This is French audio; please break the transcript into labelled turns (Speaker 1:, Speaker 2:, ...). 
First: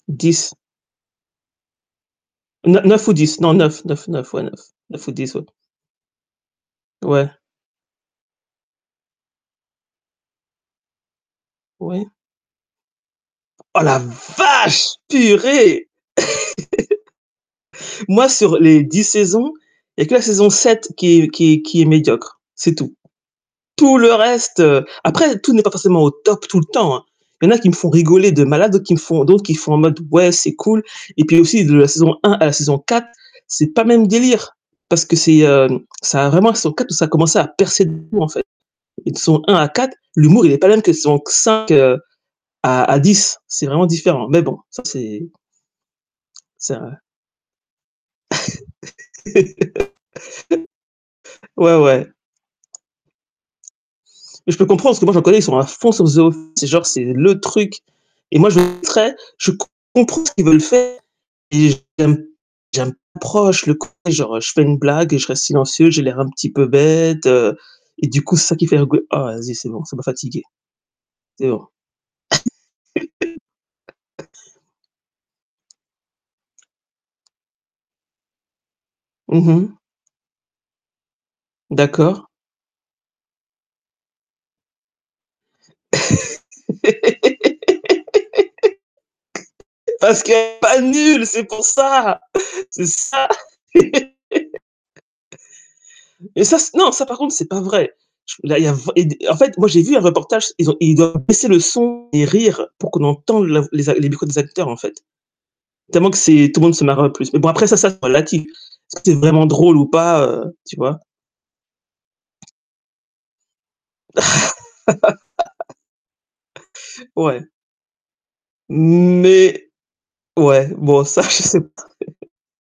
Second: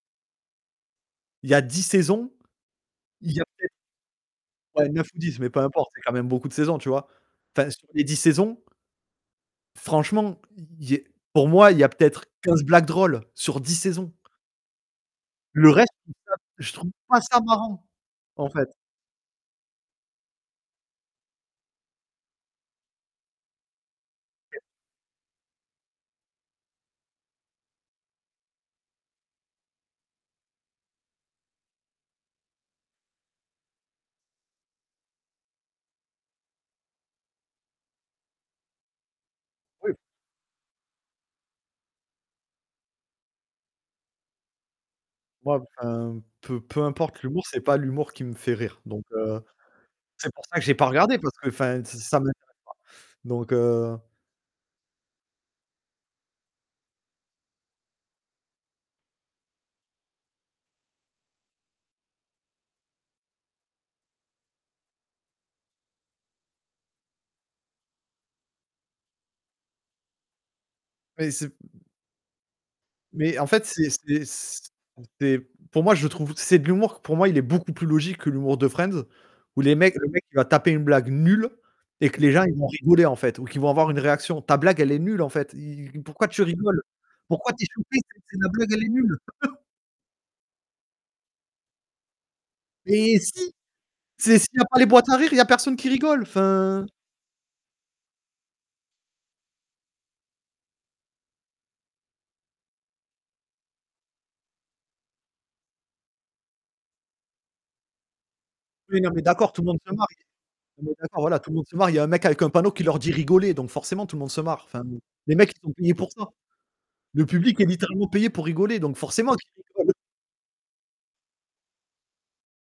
Speaker 1: 10.
Speaker 2: Il y a 10 saisons.
Speaker 1: Ne neuf ou
Speaker 2: Il
Speaker 1: 10,
Speaker 2: y
Speaker 1: non
Speaker 2: avait
Speaker 1: 9, 9 9 ouais 9
Speaker 2: Ouais
Speaker 1: 9
Speaker 2: 9
Speaker 1: ou
Speaker 2: ou
Speaker 1: 10
Speaker 2: 10,
Speaker 1: ouais.
Speaker 2: mais peu importe, c'est quand même beaucoup de saisons, tu vois.
Speaker 1: Ouais.
Speaker 2: Enfin, sur les 10 saisons franchement, il y é pour moi il y a
Speaker 1: Oui.
Speaker 2: peut-être 15 blagues drôles sur 10
Speaker 1: Oh la
Speaker 2: saisons.
Speaker 1: vache!
Speaker 2: Le
Speaker 1: purée!
Speaker 2: reste, je trouve ça je trouve pas ça marrant
Speaker 1: Moi,
Speaker 2: en
Speaker 1: sur
Speaker 2: fait.
Speaker 1: les 10 saisons, il y a que la saison 7 qui est qui est qui est médiocre, c'est tout. Tout le reste,
Speaker 2: [unintelligible]
Speaker 1: heu après tout n'est pas forcément au top tout le temps, hein. Il y en a qui me font rigoler de malade, d'autres qui me font d'autres qui font en mode, ouais, c'est cool, et puis aussi de la saison 1 à la saison 4, c'est pas le même délire. Parce que c'est, hem, ça a vraiment la saison 4, où ça a commencé à percer de fou en fait. Les saisons 1 à
Speaker 2: Oui
Speaker 1: 4,
Speaker 2: f
Speaker 1: l'humour, il est pas le même que saison q 5 heu, à à 10, c'est vraiment différent, mais bon, ça c'est
Speaker 2: Moi, enfin, peu
Speaker 1: C'est
Speaker 2: peu
Speaker 1: vrai.
Speaker 2: importe l'humour, c'est pas l'humour qui me fait rire donc, heu, c'est pour ça que j'ai pas regardé parce que
Speaker 1: Ouais,
Speaker 2: enfin ça
Speaker 1: ouais.
Speaker 2: ça m'intéresse pas, donc, heu
Speaker 1: Mais je peux comprendre parce que moi j'en connais, ils sont à fond sur The Office et genre, c'est le truc et moi je [unintelligible] je comprends ce qu'ils veulent faire et j'aime j'aime pas proche le genre je fais une blague et je reste silencieux, j'ai l'air un petit peu bête, heu et du coup, c'est ça qui fait [unintelligible] ah vas-y, c'est bon, ça m'a fatiguée.
Speaker 2: Mais
Speaker 1: C'est
Speaker 2: c'est
Speaker 1: bon.
Speaker 2: mais en fait, c'est c'est c c'est pour moi, je trouve c'est de l'humour pour moi, il est beaucoup plus logique que l'humour de Friends
Speaker 1: Mmh
Speaker 2: où les
Speaker 1: mh.
Speaker 2: mecs, le mec il va taper une blague nulle et que
Speaker 1: D'accord.
Speaker 2: les gens ils vont rigoler en fait, ou qu'ils vont avoir une réaction. Ta blague elle est nulle en fait, i pourquoi tu rigoles? Pourquoi tu es [unintelligible] si la blague elle est nulle
Speaker 1: Parce que pas nul, c'est pour ça! C'est
Speaker 2: Eh
Speaker 1: ça.
Speaker 2: si! C'est s'il y a pas les boîtes à rire, il y a personne qui rigole,
Speaker 1: Et ça c
Speaker 2: enfin.
Speaker 1: non, ça par contre c'est pas vrai, ch là, il y a v et des en fait moi j'ai vu un reportage, ils ont ils doivent baisser le son et rire, pour qu'on entende la v les a les micro des acteurs, en fait. Tellement que c'est tout le monde se marre le plus. Mais bon après ça, ça, c'est relatif, est-ce
Speaker 2: Oui,
Speaker 1: que
Speaker 2: non
Speaker 1: c'est
Speaker 2: mais
Speaker 1: vraiment
Speaker 2: d'accord, tout le
Speaker 1: drôle
Speaker 2: monde
Speaker 1: ou
Speaker 2: se marre
Speaker 1: pas
Speaker 2: [unintelligible]
Speaker 1: heu, tu
Speaker 2: on est
Speaker 1: vois?
Speaker 2: d'accord, voilà, tout le monde se marre. Il y a un mec avec un panneau qui leur dit: «Rigolez», donc forcément tout le monde se marre, enfin, les mecs, ils sont payés pour ça. Le
Speaker 1: Ouais.
Speaker 2: public est littéralement payé pour rigoler donc forcément qu'ils
Speaker 1: Mais
Speaker 2: rigolent.
Speaker 1: ouais, bon ça je sais p